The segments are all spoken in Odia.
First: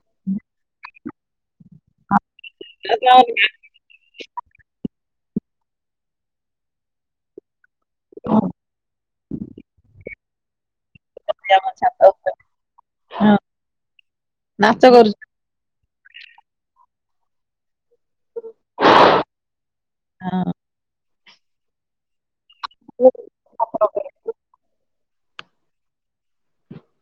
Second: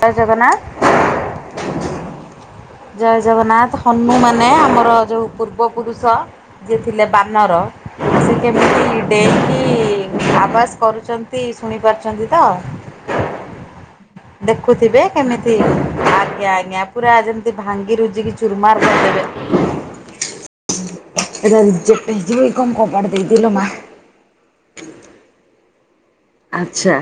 ତାଜଗନା ଜୟ ବାଗ୍ରାଉଣ୍ଡ ଜଗନ୍ନାଥ ହନୁ ମାନେ ଆମର ଯେଉଁ ପୂର୍ବପୁରୁଷ ଯିଏ ଥିଲେ ବାନର ସେ ମ୍ୟୁଜିକ୍ କେମିତି ଡେଇଁକି ଆବାଜ କରୁଛନ୍ତି ଅଛି ଆମ ଛାତ ଶୁଣିପାରୁଛନ୍ତି ଉପରେ। ତ! ହଁ। ନାଚ ଦେଖୁଥିବେ କରୁଛୁ କେମିତି ଆଜ୍ଞା ଆଜ୍ଞା ପୁରା ଯେମିତି ଭାଙ୍ଗି ରୁଜିକ ଚୁରୁମାର୍ କରିଦେବେ ହଁ ଏଟା ରିଜେକ୍ଟ ହେଇଯିବକି? କମ୍ପ କବାଟ ଦେଇ ଦିଏ ଲୋମା। ଆଚ୍ଛା।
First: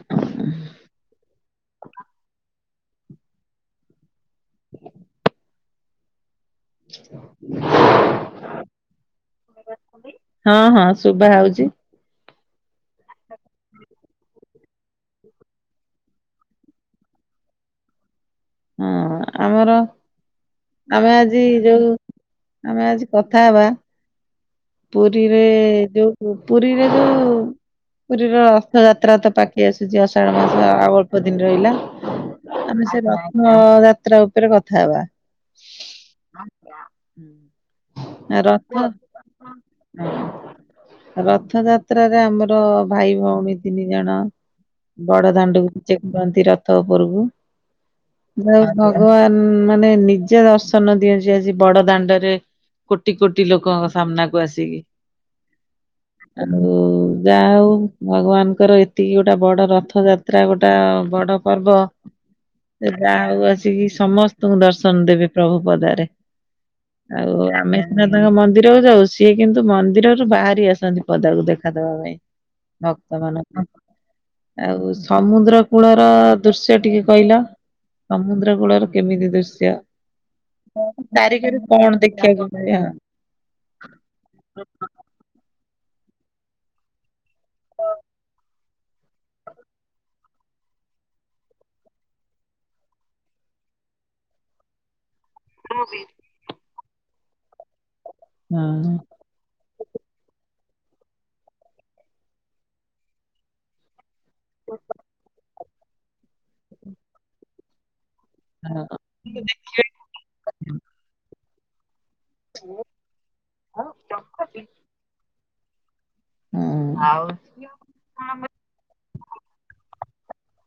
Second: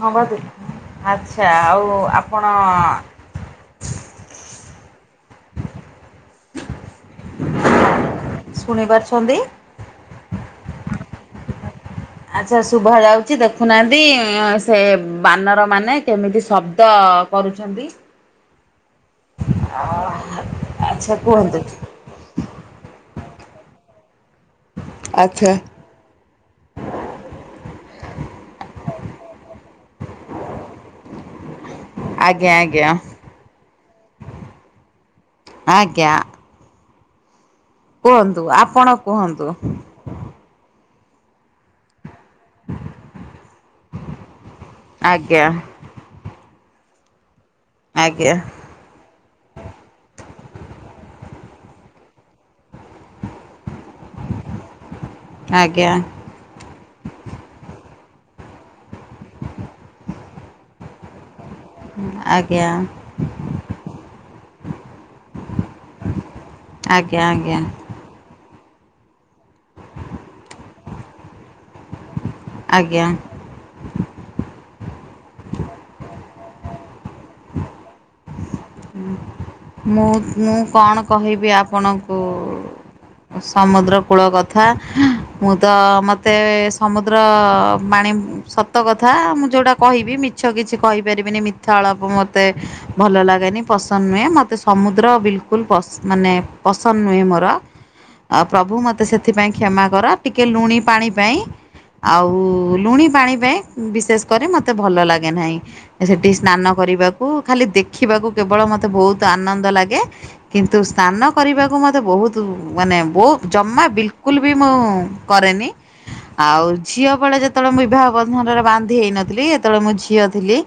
ହଁ ବା ଦେଖୁନ ଆଚ୍ଛା ଆଉ ଆପଣ ଶୁଣିପାରୁଛନ୍ତି? ହଁ ହଁ ଶୁଭା ଯାଉଛି? ଆଚ୍ଛା ଶୁଭା ଯାଉଛି ଦେଖୁନାହାନ୍ତି ଆଃ ସେ ବାନରମାନେ କେମିତି ଶବ୍ଦ କରୁଛନ୍ତି। ହଁ ଆମର ଆମେ ଆଚ୍ଛା ଆଜି କୁହନ୍ତୁ ଯୋଉ ଆମେ ଆଜି କଥା ହବା। ପୁରୀରେ ଯୋଉ ପୁରୀରେ ଯୋଉ ପୁରୀର ରଥଯାତ୍ରା ତ ପାକେଇ ଆସୁଛି ଅଷାଢ ମାସ ଆଉ ଅଳ୍ପ ଦିନ ରହିଲା। ଆଜ୍ଞା ଆଜ୍ଞା ଆମେ ସେ ରଥଯାତ୍ରା ଉପରେ କଥା ହେବା। ଆଜ୍ଞା। କୁହନ୍ତୁ ରଥ ଆପଣ କୁହନ୍ତୁ। ହଁ ରଥଯାତ୍ରା। ରେ ଆମର ଭାଇ ଭଉଣୀ ତିନି ଜଣ ବଡ ଆଜ୍ଞା ଦାଣ୍ଡକୁ ବିଜେ କରନ୍ତି ର ତ ଉପରକୁ ଆଜ୍ଞା ଯା ହଉ ଭଗବାନ ଉଁ ମାନେ ନିଜେ ଦର୍ଶନ ଦିଅନ୍ତି। ଆଜି ବଡ ଦାଣ୍ଡରେ କୋଟି କୋଟି ଲୋକ ସାମ୍ନାକୁ ଆସିକି ଆଜ୍ଞା ଆଉ ଯା ହଉ। ଭଗବାନଙ୍କର ଏତିକି ଗୋଟେ ବଡ ରଥ ଯାତ୍ରା ଗୋଟା ବଡ ପର୍ବ ଆଜ୍ଞା ଯାହା ହଉ ଆସିକି ସମସ୍ତଙ୍କୁ ଦର୍ଶନ ଦେବେ। ପ୍ରଭୁ ପଦାରେ ଆଜ୍ଞା ଆଉ ଆଜ୍ଞା ଆମେ ସେନା ତାଙ୍କ ମନ୍ କୁ ଯାଉଚି କିନ୍ତୁ ମନ୍ଦିରରୁ ବାହାରି ଆସନ୍ତି ପଦାକୁ ଦେଖାଦବା ପାଇଁ। ଆଜ୍ଞା ଭକ୍ତ ମାନଙ୍କ ଆଉ ସମୁଦ୍ର କୂଳର ଦୃଶ୍ୟ ଟିକେ କହିଲ ସମୁଦ୍ର ଦ୍ର କୂଳର କେମିତି ଦୃଶ୍ୟ ମୁଁ ମୁଁ କଣ କହିବି [unintelligible] କଣ ଆପଣଙ୍କୁ ଦେଖିବାକୁ ମିଳେ ଆଉ? ସମୁଦ୍ର କୂଳ କଥା ମୁଁ ତ ମତେ ସମୁଦ୍ର ର ବାଣୀ ସତ ସତ କଥା ମୁଁ ଯୋଉଟା କହିବି ମିଛ କିଛି କହିପାରିବିନି ମିଥାଆଳାପ ମତେ ଭଲ ଲାଗେନି। ପସନ୍ଦ ନୁହେଁ ମତେ ସମୁଦ୍ର ବିଲକୁଲ ପସ ମାନେ ପସନ୍ଦ ନୁହେଁ ମୋର। ଆ ପ୍ରଭୁ ହଁ ମତେ ସେଥିପାଇଁ କ୍ଷମା କର ଟିକେ ଲୁଣି ପାଣି ପାଇଁ ଆଉ ଲୁଣି ପାଣି ପାଇଁ ବିଶେଷ କରେ ମତେ ଭଲ ଲାଗେ ନାହିଁ ସେଠି ସ୍ନାନ କରିବାକୁ ଖାଲି ଦେଖିବାକୁ କେବଳ ମତେ ହଁ ବହୁତ ଆନନ୍ଦ ଲାଗେ କିନ୍ତୁ ସ୍ନାନ କରିବାକୁ ମ ମତେ ବହୁତ ମାନେ ବହୁ ଜମା ବିଲକୁଲ ବି ମୁଁ କରେନି। ହଁ ଆଉ ଝିଅ ଆଉ ବଳେ ଯେତେବେଳେ ମୁଁ ବିବାହ ବନ୍ଧନରେ ବାନ୍ଧି ହେଇନଥିଲି ଯେତେବେଳେ ମୁଁ ଝିଅ ଥିଲି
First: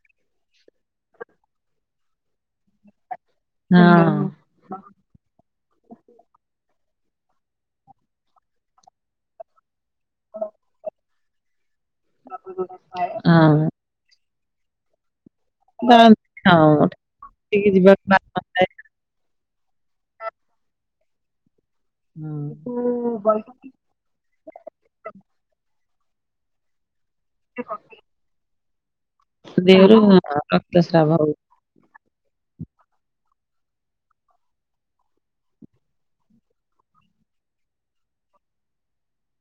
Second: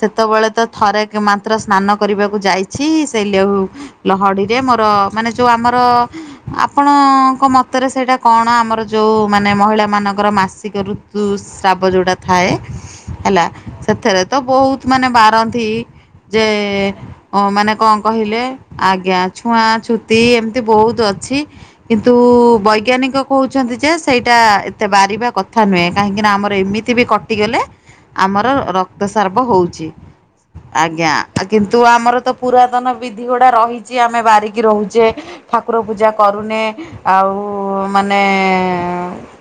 ସେତେବେଳେ ତ ଥରେକେ ମାତ୍ର ସ୍ନାନ କରିବାକୁ ଯାଇଛି। ସେଲେହୁ ସେମିତି ଲହଡିରେ ମୋର ମାନେ ଯୋଉ ଆମର ଆ ଆପଣଙ୍କ ମତରେ ସେଇଟା କଣ ଆମର ଯେଉଁ ମାନେ ମହିଳାମାନଙ୍କର ମାସିକ ଋତୁ ସ୍ରାବ ଯୋଉଟା ଥାଏ ହଁ ହେଲା ହଁ ସେଥିରେ ତ ବହୁତ ମାନେ ବା ରନ୍ତି ବା- ଯେ ହଁ ଉଠିକି ଓ ମାନେ କଣ ଯିବାକୁ କହିଲେ ବାରମ୍ବାର ଆଜ୍ଞା ଛୁଆ ଛୁତି ଏମିତି ବହୁତ ଅଛି। କିନ୍ତୁ ହଁ ବୈଜ୍ଞାନିକ କହୁଛନ୍ତି ଯେ ସେଇଟା ଏତେ ବାରିବା କଥା ନୁହେଁ। କାହିଁକିନା ଆମର ଏମତିବି କ କଟିଗଲେ ଆମର ରକ୍ତସ୍ରାବ ହଉଛି ଦେହରୁ ରକ୍ତସ୍ରାବ ହଉଛି [unintelligible] କିନ୍ତୁ ଆମର ତ ପୁରାତନ ବିଧି ଗୁଡା ରହିଛି, ଆମେ ବାରିକି ରହୁଛେ, ଠାକୁର ପୂଜା କରୁନେ ଆଉ ମାନେ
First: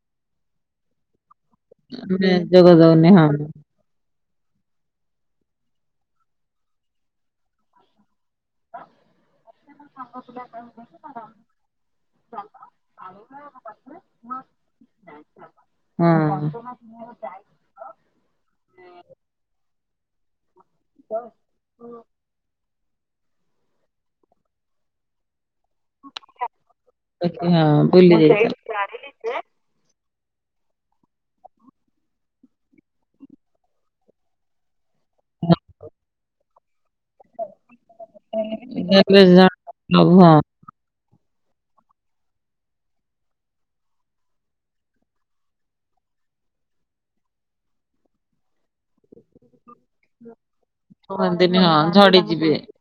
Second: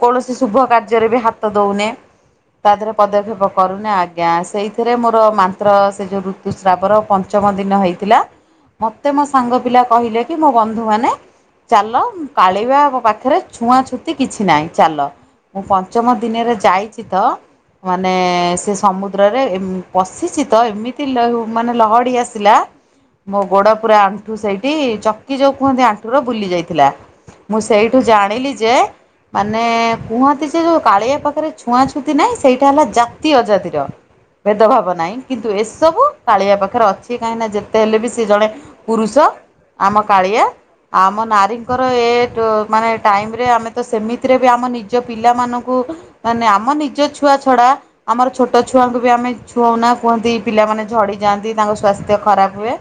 କୌଣସି ଶୁଭ କାର୍ଯ୍ୟରେ ବି ହାତ ହାତ ଦଉନେ, ମାନେ ଯୋଗ ତା ଦେହରେ ଦଉନି ହଁ ପଦକ୍ଷେପ କରୁନେ, ଆ ଆଜ୍ଞା। ସେଇଥିରେ ମୋର ମାତ୍ର ସେ ଯୋଉ ଋତୁସ୍ରାବର ପନ୍ ପଞ୍ଚମ ଦିନ ହେଇଥିଲା। ମତେ ମୋ ସାଙ୍ଗ ପିଲା କହିଲେ କି, ମୋ ବନ୍ଧୁ ମାନେ ଚାଲ, କାଳିି ବାଆବ ପାଖରେ ଛୁଆଁ ଛୁତି କିଛି ନାହିଁ, ଚାଲ। ମୁଁ ପଞ୍ଚମ ହଁ। ଦିନେରେ ଯାଇଚି ତ ମାନେ ସେ ସମୁଦ୍ରରେ ଏମ୍ ପଶିଚି ତ, ଏମିତି ଲ ମାନେ ଲହଡି ଆସିଲ ଲା, ମୋ ଗୋଡ ପୁରା ଆଣ୍ଠୁ ସେଇଠି ଚକି ଯୋଉ କୁହନ୍ତି ଆଣ୍ଠୁର ବୁଲି ଯାଇଥିଲା। ବାକି ମୁଁ ହଁ ସେଇଠୁ ବୁଲି ଜାଣିଲି ଯେ, ଯାଇଛନ୍ତି। ମାନେ କୁହନ୍ତି ସେ ଯୋଉ କାଳିଆ ପାଖରେ ଛୁଆଁ ଛୁତି ନାହିଁ ସେଇଟା ହେଲା ଜାତି ଅଜାତିର, ଭେଦଭାବ ନାହିଁ କିନ୍ତୁ ଏସବୁ କାଳିଆ ପାଖରେ ଅଛି। ସେ କାହିଁକିନା ଯେତେ ହେଲେବି ସେ ଜଣେ ପୁରୁଷ, ଆମ ହଁ କାଳିଆ। ଆମ ନାରୀଙ୍କର ଏ ଯୋ ମାନେ ଟାଇମରେ ଆମେ ତ ସେମିତିରେ ବି ଆମ ନିଜ ପିଲାମାନଙ୍କୁ ମାନେ ଆମ ନିଜ ଛୁଆ ଛଡା, ଆମର ଛୋଟଛୁଆଙ୍କୁ ବି ଆମେ ଛୁ ଛୁଉଁନା, କୁହନ୍ତି ପିଲାମାନେ ଝଡ଼ିଯାଆନ୍ତି, କୁହନ୍ତିନି ହଁ ତାଙ୍କ ସ୍ୱାସ୍ଥ୍ୟ ଖରାପ ଝଡିଯିବେ ହୁଏ।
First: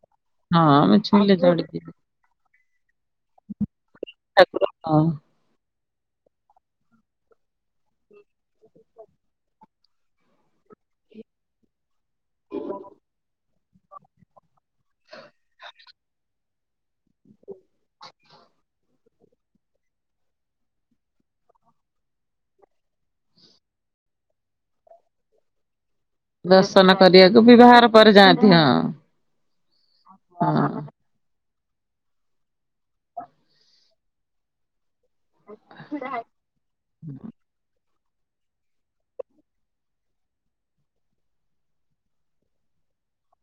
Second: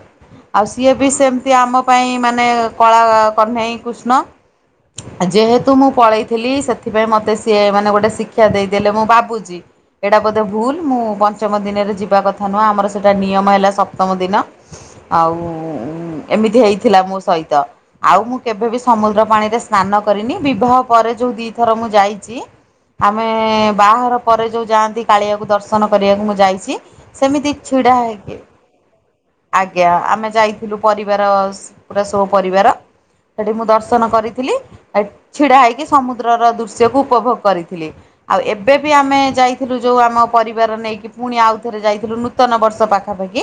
ଆଉ ହଁ ସିଏ ବି ମିଛୁଇଁଲେ ସେମତି ଆମ ଝଡିଯିବେ। ପାଇଁ ମାନେ ଏ କଳା କହ୍ନେଇ କୃଷ୍ଣ। ଠାକୁର ହଁ ଆ ଯେହେତ ତୁ ମୁଁ ପଳେଇଥିଲି, ସେଥିପାଇଁ ମତେ ସିଏ ମାନେ ଗୋଟେ ଶିକ୍ଷା ଦେଇଦେଲେ ମୁଁ ଭାବୁଛି। ଏଇଟା ବୋଧେ ଭୁଲ, ମୁଁ ପଞ୍ଚମ ଦିନରେ ଯିବି ଯିବା କଥା ନୁହଁ, ଆମର ସେଇଟା ନିୟମ ହେଲା ସପ୍ତମ ଦିନ। ଆଉ ଏମି ଥି ହେଇଥିଲା ମୋ ସହିତ। ଆଉ ମୁଁ କେଭେ ବି ସମୁଦ୍ର ପାଣିରେ ସ୍ନାନ କରିନି, ବିବାହ ପରେ ଯୋଉ ଦିଥର ମୁଁ ଯାଇଚି ଆମେ ବାହାଘର ପରେ ଯୋଉ ଯାଆନ୍ତି, କାଳିଆକୁ ଦର୍ଶନ କରିଆକୁ ମୁଁ ଯାଇଛି, ଦର୍ଶନ କରିବାକୁ ସେମିତି ବିବାହର ଛିଡା ପରେ ହେଇକି। ଯାଆନ୍ତି ହଁ। ଆଜ୍ଞା। ଆମେ ହଁ ଯାଇଥିଲୁ ପରିବାର ସ ପୁରା ସବୁ ପରିବାର, ସେଠି ମୁଁ ଦର୍ଶନ କରିଥିଲି ହେଇଟି ଛିଡା ହେଇକି ସମୁଦ୍ରର ଦୃଶ୍ୟକୁ ଉପଭୋଗ କରିଥିଲି। ଆଉ ଏବେ ବି ଆମେ ଯାଇଥିଲୁ ଯୋଉ ଆମ ପରିବାର ନେଇକି ପୁଣି ଆଉଥରେ ଯାଇଥିଲୁ ନୂତନ ବର୍ଷ ପାଖାପାଖି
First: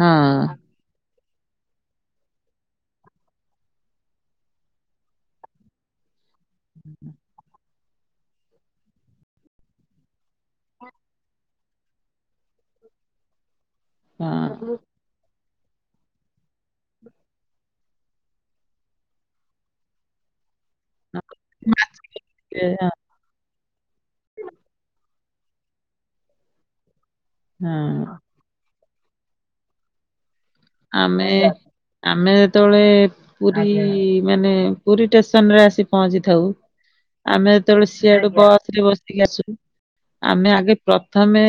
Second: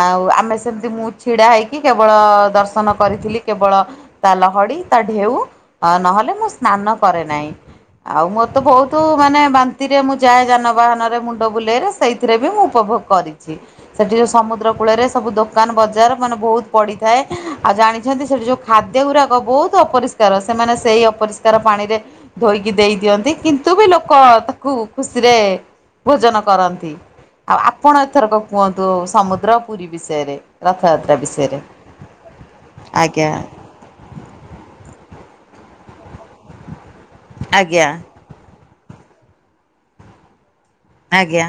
ହଁ ଆଉ ଆମେ ସେମତି ମୁଁ ଛିଡ଼ା ହେଇକି, କେବଳ ଦର୍ଶନ କରିଥିଲି କେବଳ ତା ଲହଡି, ତା ଢେଉ। ନହେଲେ ମୁଁ ସ୍ନାନ କରେ ନାହିଁ। ଆଉ ମୋର ତ ବହୁତୁ ମାନେ ବାନ୍ତିରେ ମୁଁ ଯାଏ ଯାନବାହନରେ ମୁଣ୍ଡ ବୁଲେଇରେ, ସେଇଥିରେ ବି ମୁଁ ଉପ ଭୋଗ କରିଚି। ସେଠି ଯୋଉ ସମୁଦ୍ର ହଁ। କୂଳରେ ସବୁ ଦୋକ୍ ଦୋକାନ ବଜାର ମାନେ ବହୁତ ପଡିଥାଏ। ଆଉ ଜାଣିଛନ୍ତି ସେଠି ଯୋଉ ଖାଦ୍ୟ ଗୁରାକ ବହୁତ ଅପରିଷ୍କାର। ସେମାନେ ସେହି ଅପରିଷ୍କାର ପାଣିରେ ଧୋଇକି ଦେଇଦିଅନ୍ତି। କିନ୍ତୁ ନ୍ତୁ ବି ଲୋକ ତାକୁ ଖୁସିରେ ଭୋଜନ କରନ୍ତି। ଆଉ ଆପଣ ହଁ ଏଥରକ କୁହନ୍ତୁ, ସମୁଦ୍ର ପୁରୀ ବିଷୟରେ, ରଥଯାତ୍ରା ଆମେ ବିଷୟରେ। ଆମେ ଯେତେବଳେ ଆଜ୍ଞା ପୁରୀ ମାନେ ପୁରୀ ଟେସନରେ ଆସି ପହଞ୍ଚି ଥାଉ, ଆମେ ଆଜ୍ଞା ଯେତେବେଳେ ସିଆଡୁ ବସରେ ବସିକି ଆସୁ, ଆମେ ଆଗେ ପ୍ରଥମେ, ଆଜ୍ଞା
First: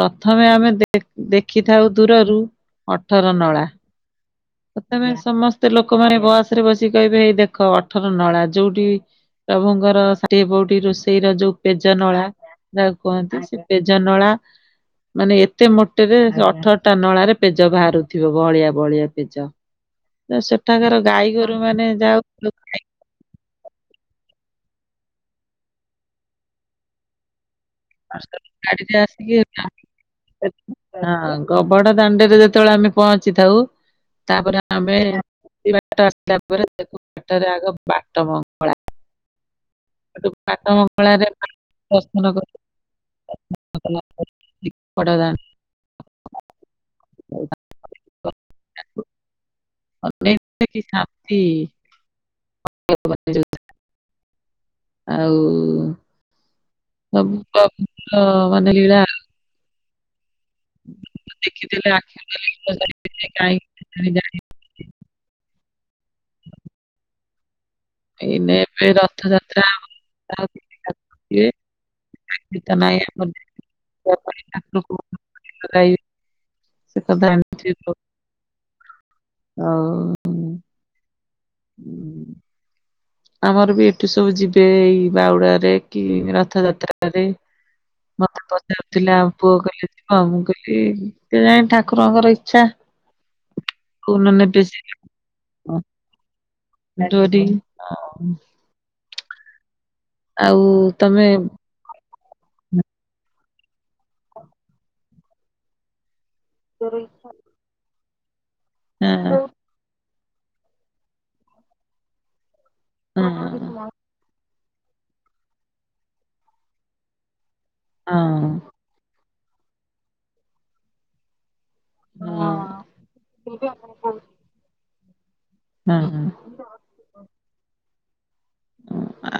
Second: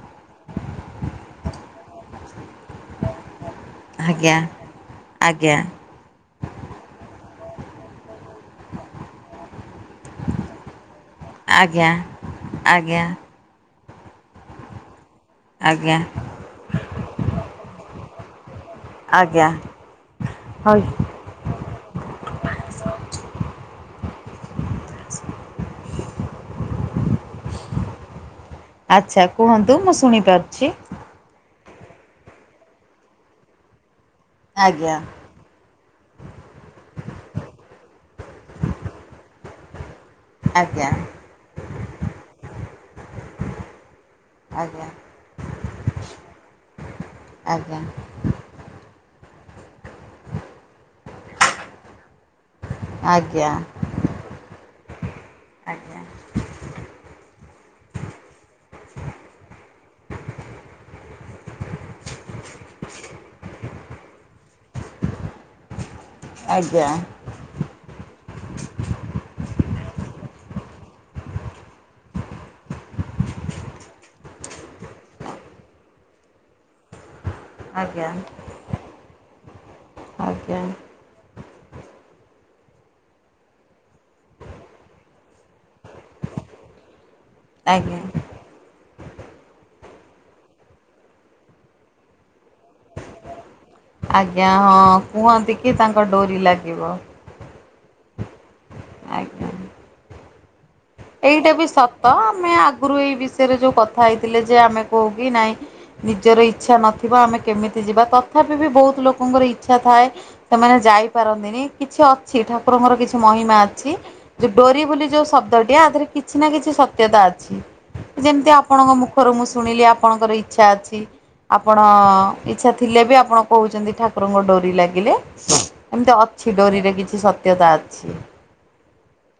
ପ୍ରଥମେ ଆମେ ଦେ ଦେଖିଥାଉ ଦୂରରୁ ଅଠର ନଳା। ଆଜ୍ଞା ପ୍ରଥମେ ଆଜ୍ଞା ସମସ୍ତେ ଲୋକମାନେ ବସରେ ବସିକି କହିବେ, ଏଇ ଦେଖ ଅଠର ନଳା ଯୋଉଠି ପ୍ରଭୁଙ୍କର ଷାଠିଏ ପଉଟି ରୋଷେଇର ଯୋଉ ପେଜ ଆଜ୍ଞା ନଳା, ଯାହାକୁ ଆଜ୍ଞା କୁହନ୍ତି ସିଏ ପେଜ ନଳା। ମାନେ ଏତେ ଆଜ୍ଞା ମୋଟରେ ସେ ଅଠରଟା ନଳାରେ ପେଜ ବାହାରୁଥିବ ବହଳିଆ ବହଳିଆ ପେଜ। ଆଜ୍ଞା ତ ହଇ ସେଠାକାର ଗାଈଗୋରୁ ମାନେ ଯାହଉ ସବୁ ଖାଇକି [inaudible] ପାଞ୍ଚଟା ବେ ଗାଡିରେ ଆଚ୍ଛା ଆସିକି କୁହନ୍ତୁ ମୁଁ ଶୁଣିପାରୁଛି। [unintelligible] କବଡ ଦାଣ୍ଡରେ ଯେତେବେଳେ ଆମେ ପହଞ୍ଚିଥାଉ, ତାପରେ ଆଜ୍ଞା ଆମେ [unintelligible] [unintelligible] ଆଗ ବାଟ ମଙ୍ଗଳା। ହେଠୁ ବାଟ ଆଜ୍ଞା ମଙ୍ଗଳା ରେ ଦର୍ଶନ କଲୁ। ଆଜ୍ଞା [unintelligible] ଆଜ୍ଞା। ଆଜ୍ଞା ଆଜ୍ଞା [unintelligible] [unintelligible] ଆଉ ପ୍ରଭୁଙ୍କ [unintelligible] ମାନେ ଲିିଳା ଦେଖିଦେଲେ ଆଖିରୁ ଖାଲି ଲୁହ। [unintelligible] [inaudible] ଆଜ୍ଞା। ଏଇ ନେ ଏବେ ରଥଯାତ୍ରା। [unintelligible] [unintelligible] ଆଜ୍ଞା [unintelligible] ଆଉ ଉଁ, ଆମର ବି ଏଠି ସବୁ ଯିବେ ଏଇ ବାହୁଡ଼ା ରେ। କି ରଥଯାତ୍ରା ରେ। ଆଜ୍ଞା ଆଜ୍ଞା ମତେ ପଚାରୁଥିଲା ଆମ ପୁଅ କହିଲା ମୁଁ କହିଲି କେଜାଣି ଠାକୁରଙ୍କର ଇଚ୍ଛା। କୋଉଦିନ ଆଜ୍ଞା ନେବେ ସେ ହଁ କୁହନ୍ତି କି ତାଙ୍କ ଡୋରି ଲାଗିବ। ହଁ। ଆଜ୍ଞା। ଆଉ ତମେ ଏଇଟା ବି ସ ତ ଆମେ ଆଗରୁ ଏଇ ବିଷୟରେ ଯୋଉ କଥା ହେଇଥିଲେ ଯେ ଆମେ କହୁ କି ନାଇଁ ନିଜର ଇଚ୍ଛା ନଥିବ ଆମେ କେମିତି ଯିବା। ତଥାପି ବି ବହୁତ ହଁ ଲୋକଙ୍କର ଇଚ୍ଛା ଥାଏ ସେମାନେ ଯାଇପାରନ୍ତିନି। କିଛି ଅଛି ଠାକୁରଙ୍କର କିଛି ହଁ ମହିମା ଅଛି। ଯେ ଡୋରି ବୋଲି ଯୋଉ ଶବ୍ଦଟିଏ ଆ ଦିହରେ କିଛି ନା କିଛି ସତ୍ୟତା ଅଛି। ହଁ ଯେମିତି ଆପଣଙ୍କ ମୁ ମୁଁ ଶୁଣିଲି ଆପଣଙ୍କର ଇଚ୍ଛା ଅଛି। ଆପଣ ହଁ ଇଚ୍ଛା ଥିଲେ ବି ଆପଣ କହୁଚନ୍ତି ଠାକୁରଙ୍କ ଡୋରି ଲାଗିଲେ ଏମିତି ହଁ ଅଛି ଡୋରିରେ କିଛି ସତ୍ୟତା ଅଛି।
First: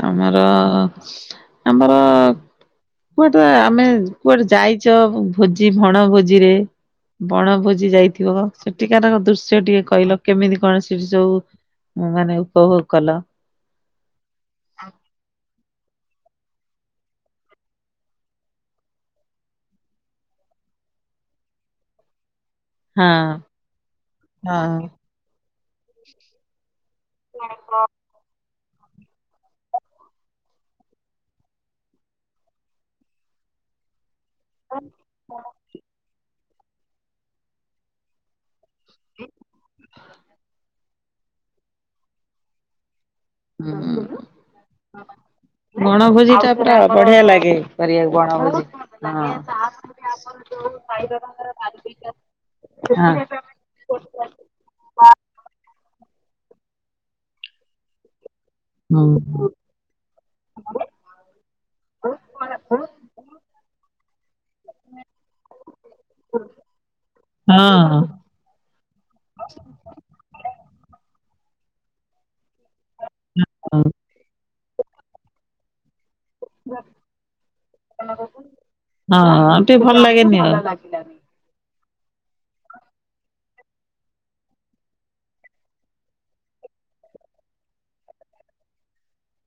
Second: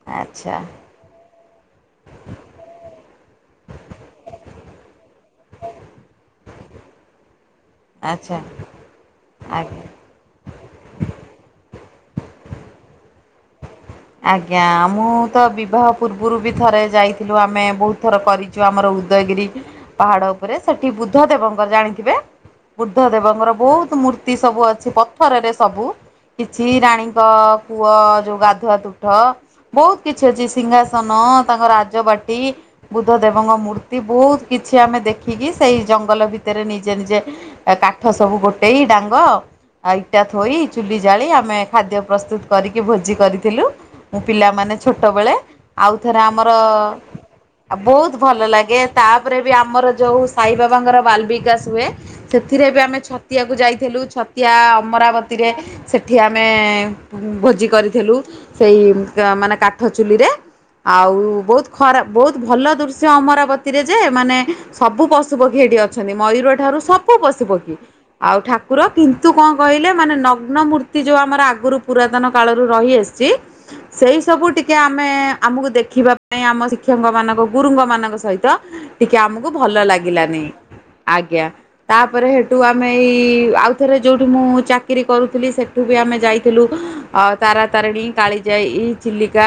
ଆମର ଆଚ୍ଛା ଆମର କୁଆଡେ ଆମେ କୁଆଡେ ଯାଇଚ ଭୋଜି ବଣ ଭୋଜିରେ ବଣ ଭୋଜି ଆଚ୍ଛା ଯାଇଥିବ, ସେଠିକାର ଦୃଶ୍ୟ ଆଜ୍ଞା। ଟିକେ କହିଲ କେମିତି କଣ ସେଠି ସବୁ ମାନେ ଉପଭୋଗ କଲ। ଆଜ୍ଞା ମୁଁ ତ ବି ବିବାହ ପୂର୍ବରୁ ବି ଥରେ ଯାଇଥିଲୁ ଆମେ ବହୁତ ଥର କରିଚୁ ଆମର ଉଦୟଗିରି ପାହାଡ଼ ଉପରେ। ସେ ସେଠି ବୁଦ୍ଧ ଦେବଙ୍କର ଜାଣିଥିବେ। ବୁଦ୍ଧ ହଁ। ଦେବଙ୍କର ବହୁତ ମୂର୍ତ୍ତି ସବୁ ଅଛି ହଁ। ପଥରରେ ସବୁ। କିଛି ରାଣୀ ଙ୍କ ପୁଅ ଗାଧୁଆ ତୁଠ ବହୁତ କିଛି ଅଛି ସିଂହାସନ ତାଙ୍କ ରାଜବାଟି ବୁଧ ଦେବ ଦେବଙ୍କ ମୂର୍ତ୍ତି ବହୁତ କିଛି ଆମେ ଦେଖିକି ସେଇ ଜଙ୍ଗଲ ଭିତ ଭିତରେ ନିଜେ ନିଜେ କାଠ ସବୁ ଗୋଟେଇ ଡାଙ୍ଗ ଆଉ ଇଟା ଥୋଇ ଚୁଲି ଜାଳି ଆମେ ଖାଦ୍ୟ ପ୍ରସ୍ତୁତ କରିକି ଭୋଜି କରିଥିଲୁ। ହୁଁ, ମୁଁ ପିଲାମାନେ ଛୋଟବେଳେ। ଆଉଥରେ ବଣଭୋଜି ଆମର, ଟା ପୁରା ବଢିଆ ଲାଗେ ଆ ବହୁତ କରିବାକୁ ଭଲ ବଣଭୋଜି ଲାଗେ ହଁ। ତାପରେ ବି ଆମର ଯୋଉ ସାଇ ବାବାଙ୍କର ବାଲ ବିକାଶ ହୁଏ, ସେଥିରେ ବି ଆମେ ହଁ। ଛତିଆକୁ ଯାଇଥିଲୁ ଛତିଆ ଅମରାବତରେ ସେ ଠି ଆମେ ଭୋଜି କରିଥିଲୁ ସେଇ ହୁଁ ମାନେ କାଠ ଚୁଲିରେ। ଆଉ ବହୁତ ଖରା ବହୁତ ଭଲ ଦୃଶ୍ୟ ଅମରାବତୀରେ ଯେ ମାନେ ସବୁ ପଶୁ ପକ୍ଷୀ ହେଠି ଅଛନ୍ତି। ମୟୂର ଠାରୁ ସବୁ ପଶୁପକ୍ଷୀ ହଁ ଆଉ ଠାକୁର କିନ୍ତୁ କ କହିଲେ ମାନେ ନଗ୍ନ ମୂର୍ତ୍ତି ଯୋଉ ଆମର ଆ ଆଗରୁ ପୁରାତନ କାଳରୁ ରହି ଆସିଚି, ସେଇ ସବୁ ଟିକେ ଆମେ ଆମକୁ ଦେଖି ସେ ପାଇଁ ଆମ ଶିକ୍ଷକ ମାନଙ୍କ ଗୁରୁଙ୍କ ମାନଙ୍କ ସହିତ ଟିକେ ଆମକୁ ହଁ ଭଲ ଟିକେ ଲାଗେନି ଲାଗିଲାନି। ଆଉ। ଆଜ୍ଞା। ତାପରେ ହେଟୁ ଆମେ ଏଇ ଆଉଥରେ ଯୋଉଠି ମୁଁ ଚାକିରି କରୁଥିଲି ସେଠୁ ବି ଆମେ ଯାଇଥିଲୁ। ଅ, ତାରାତାରିଣୀ, କାଳିଜାଇ, ଚିଲି କା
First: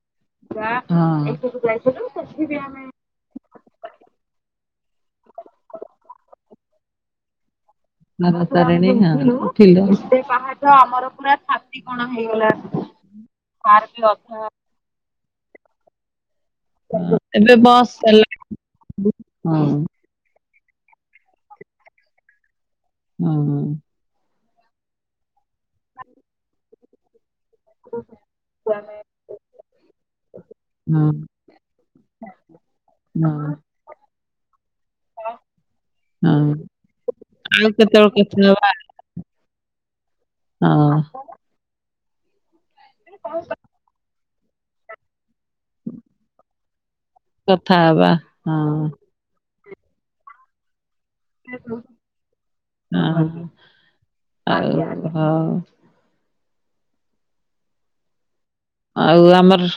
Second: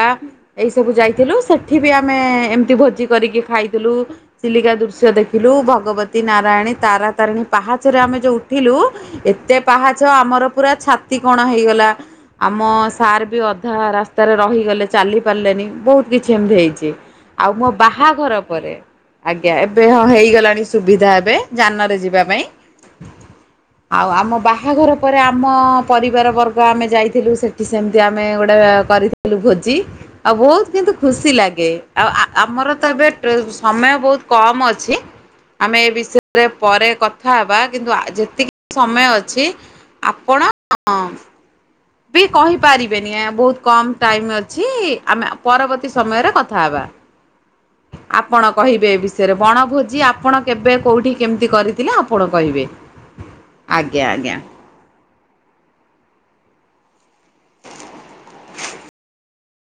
ଏଇ ସବୁ ଯାଇଥିଲୁ। ହଁ। ସେଠି ବି ଆମେ ଏମିତି ଭୋଜି କରିକି ଖାଇଥିଲୁ। ଚିଲିକା ଦୂ ଦୃଶ୍ୟ ଦେଖିଲୁ ଭଗବତୀ, ନାରାୟଣୀ, ତାରାତାରିଣୀ ପାହାଚରେ ଆମେ ଯୋଉ ଉଠିଲୁ ତାରାତାରିଣୀ ହଁ ଏତେ ଉଠିଲୁ। ପାହାଚ ଆମର ପୁରା ଛାତି କଣ ହେଇଗଲା। ଆମ ସାର୍ ବି ଅଧା ରାସ୍ତାରେ ରହିଗଲେ ଚାଲି ପାରିଲେନି। ବହୁତ କି ସେମତି ହେଇଛି। ଆଉ ଏବେ ମୋ ବସ୍ ବାହାଘର ଚାଲିଲାଣି। ପରେ, ଆଜ୍ଞା ଏବେ ହଁ ହେଇଗଲାଣି ସ ସୁବିଧା ହେବେ ଯାନରେ ଯିବା ପାଇଁ। ହଁ। ଆଉ ଆମ ବାହାଘର ପରେ ଆ ମ ପରିବାର ବର୍ଗ ଆମେ ଯାଇଥିଲୁ ସେ ଠି ସେମତି ଆମେ ଗୋଟେ କରିଥିଲୁ ଭୋଜି। ଆଉ ବହୁତ କିନ୍ତୁ ହଁ ଖୁସି ଲାଗେ। ଆଉ ଆ ଆମ ମୋର ତ ଏବେ ଟ୍ରେ ହଁ ସମୟ ବହୁତ କମ୍ ଅଛି। ଆମେ ଏ ବିଷୟରେ ହଁ ପରେ କଥା ହବା। ଆଉ କିନ୍ତୁ ଆ, କେତେବେଳେ କଥା ଯେତିକି ହବା ସମୟ ଅଛି ଆପଣ ହଁ ବି କହିପାରିବେନି। ଏଁ, ବହୁତ କମ ଟାଇମ୍ ଅ ଛି ଆମେ ପରବର୍ତ୍ତୀ ସମୟରେ କଥା ହେବା। କଥା ହବା ଆପଣ ହଁ କହିବେ ଏ ବିଷୟରେ। ବଣଭୋଜି ଆପଣ କେବେ କୋଉଠି କେମିତି କରିଥିଲେ ଆପଣ କହିବେ? ଓହୋ, ଆଜ୍ଞା, ଆଜ୍ଞା ହଁ। ଆଉ ଆମର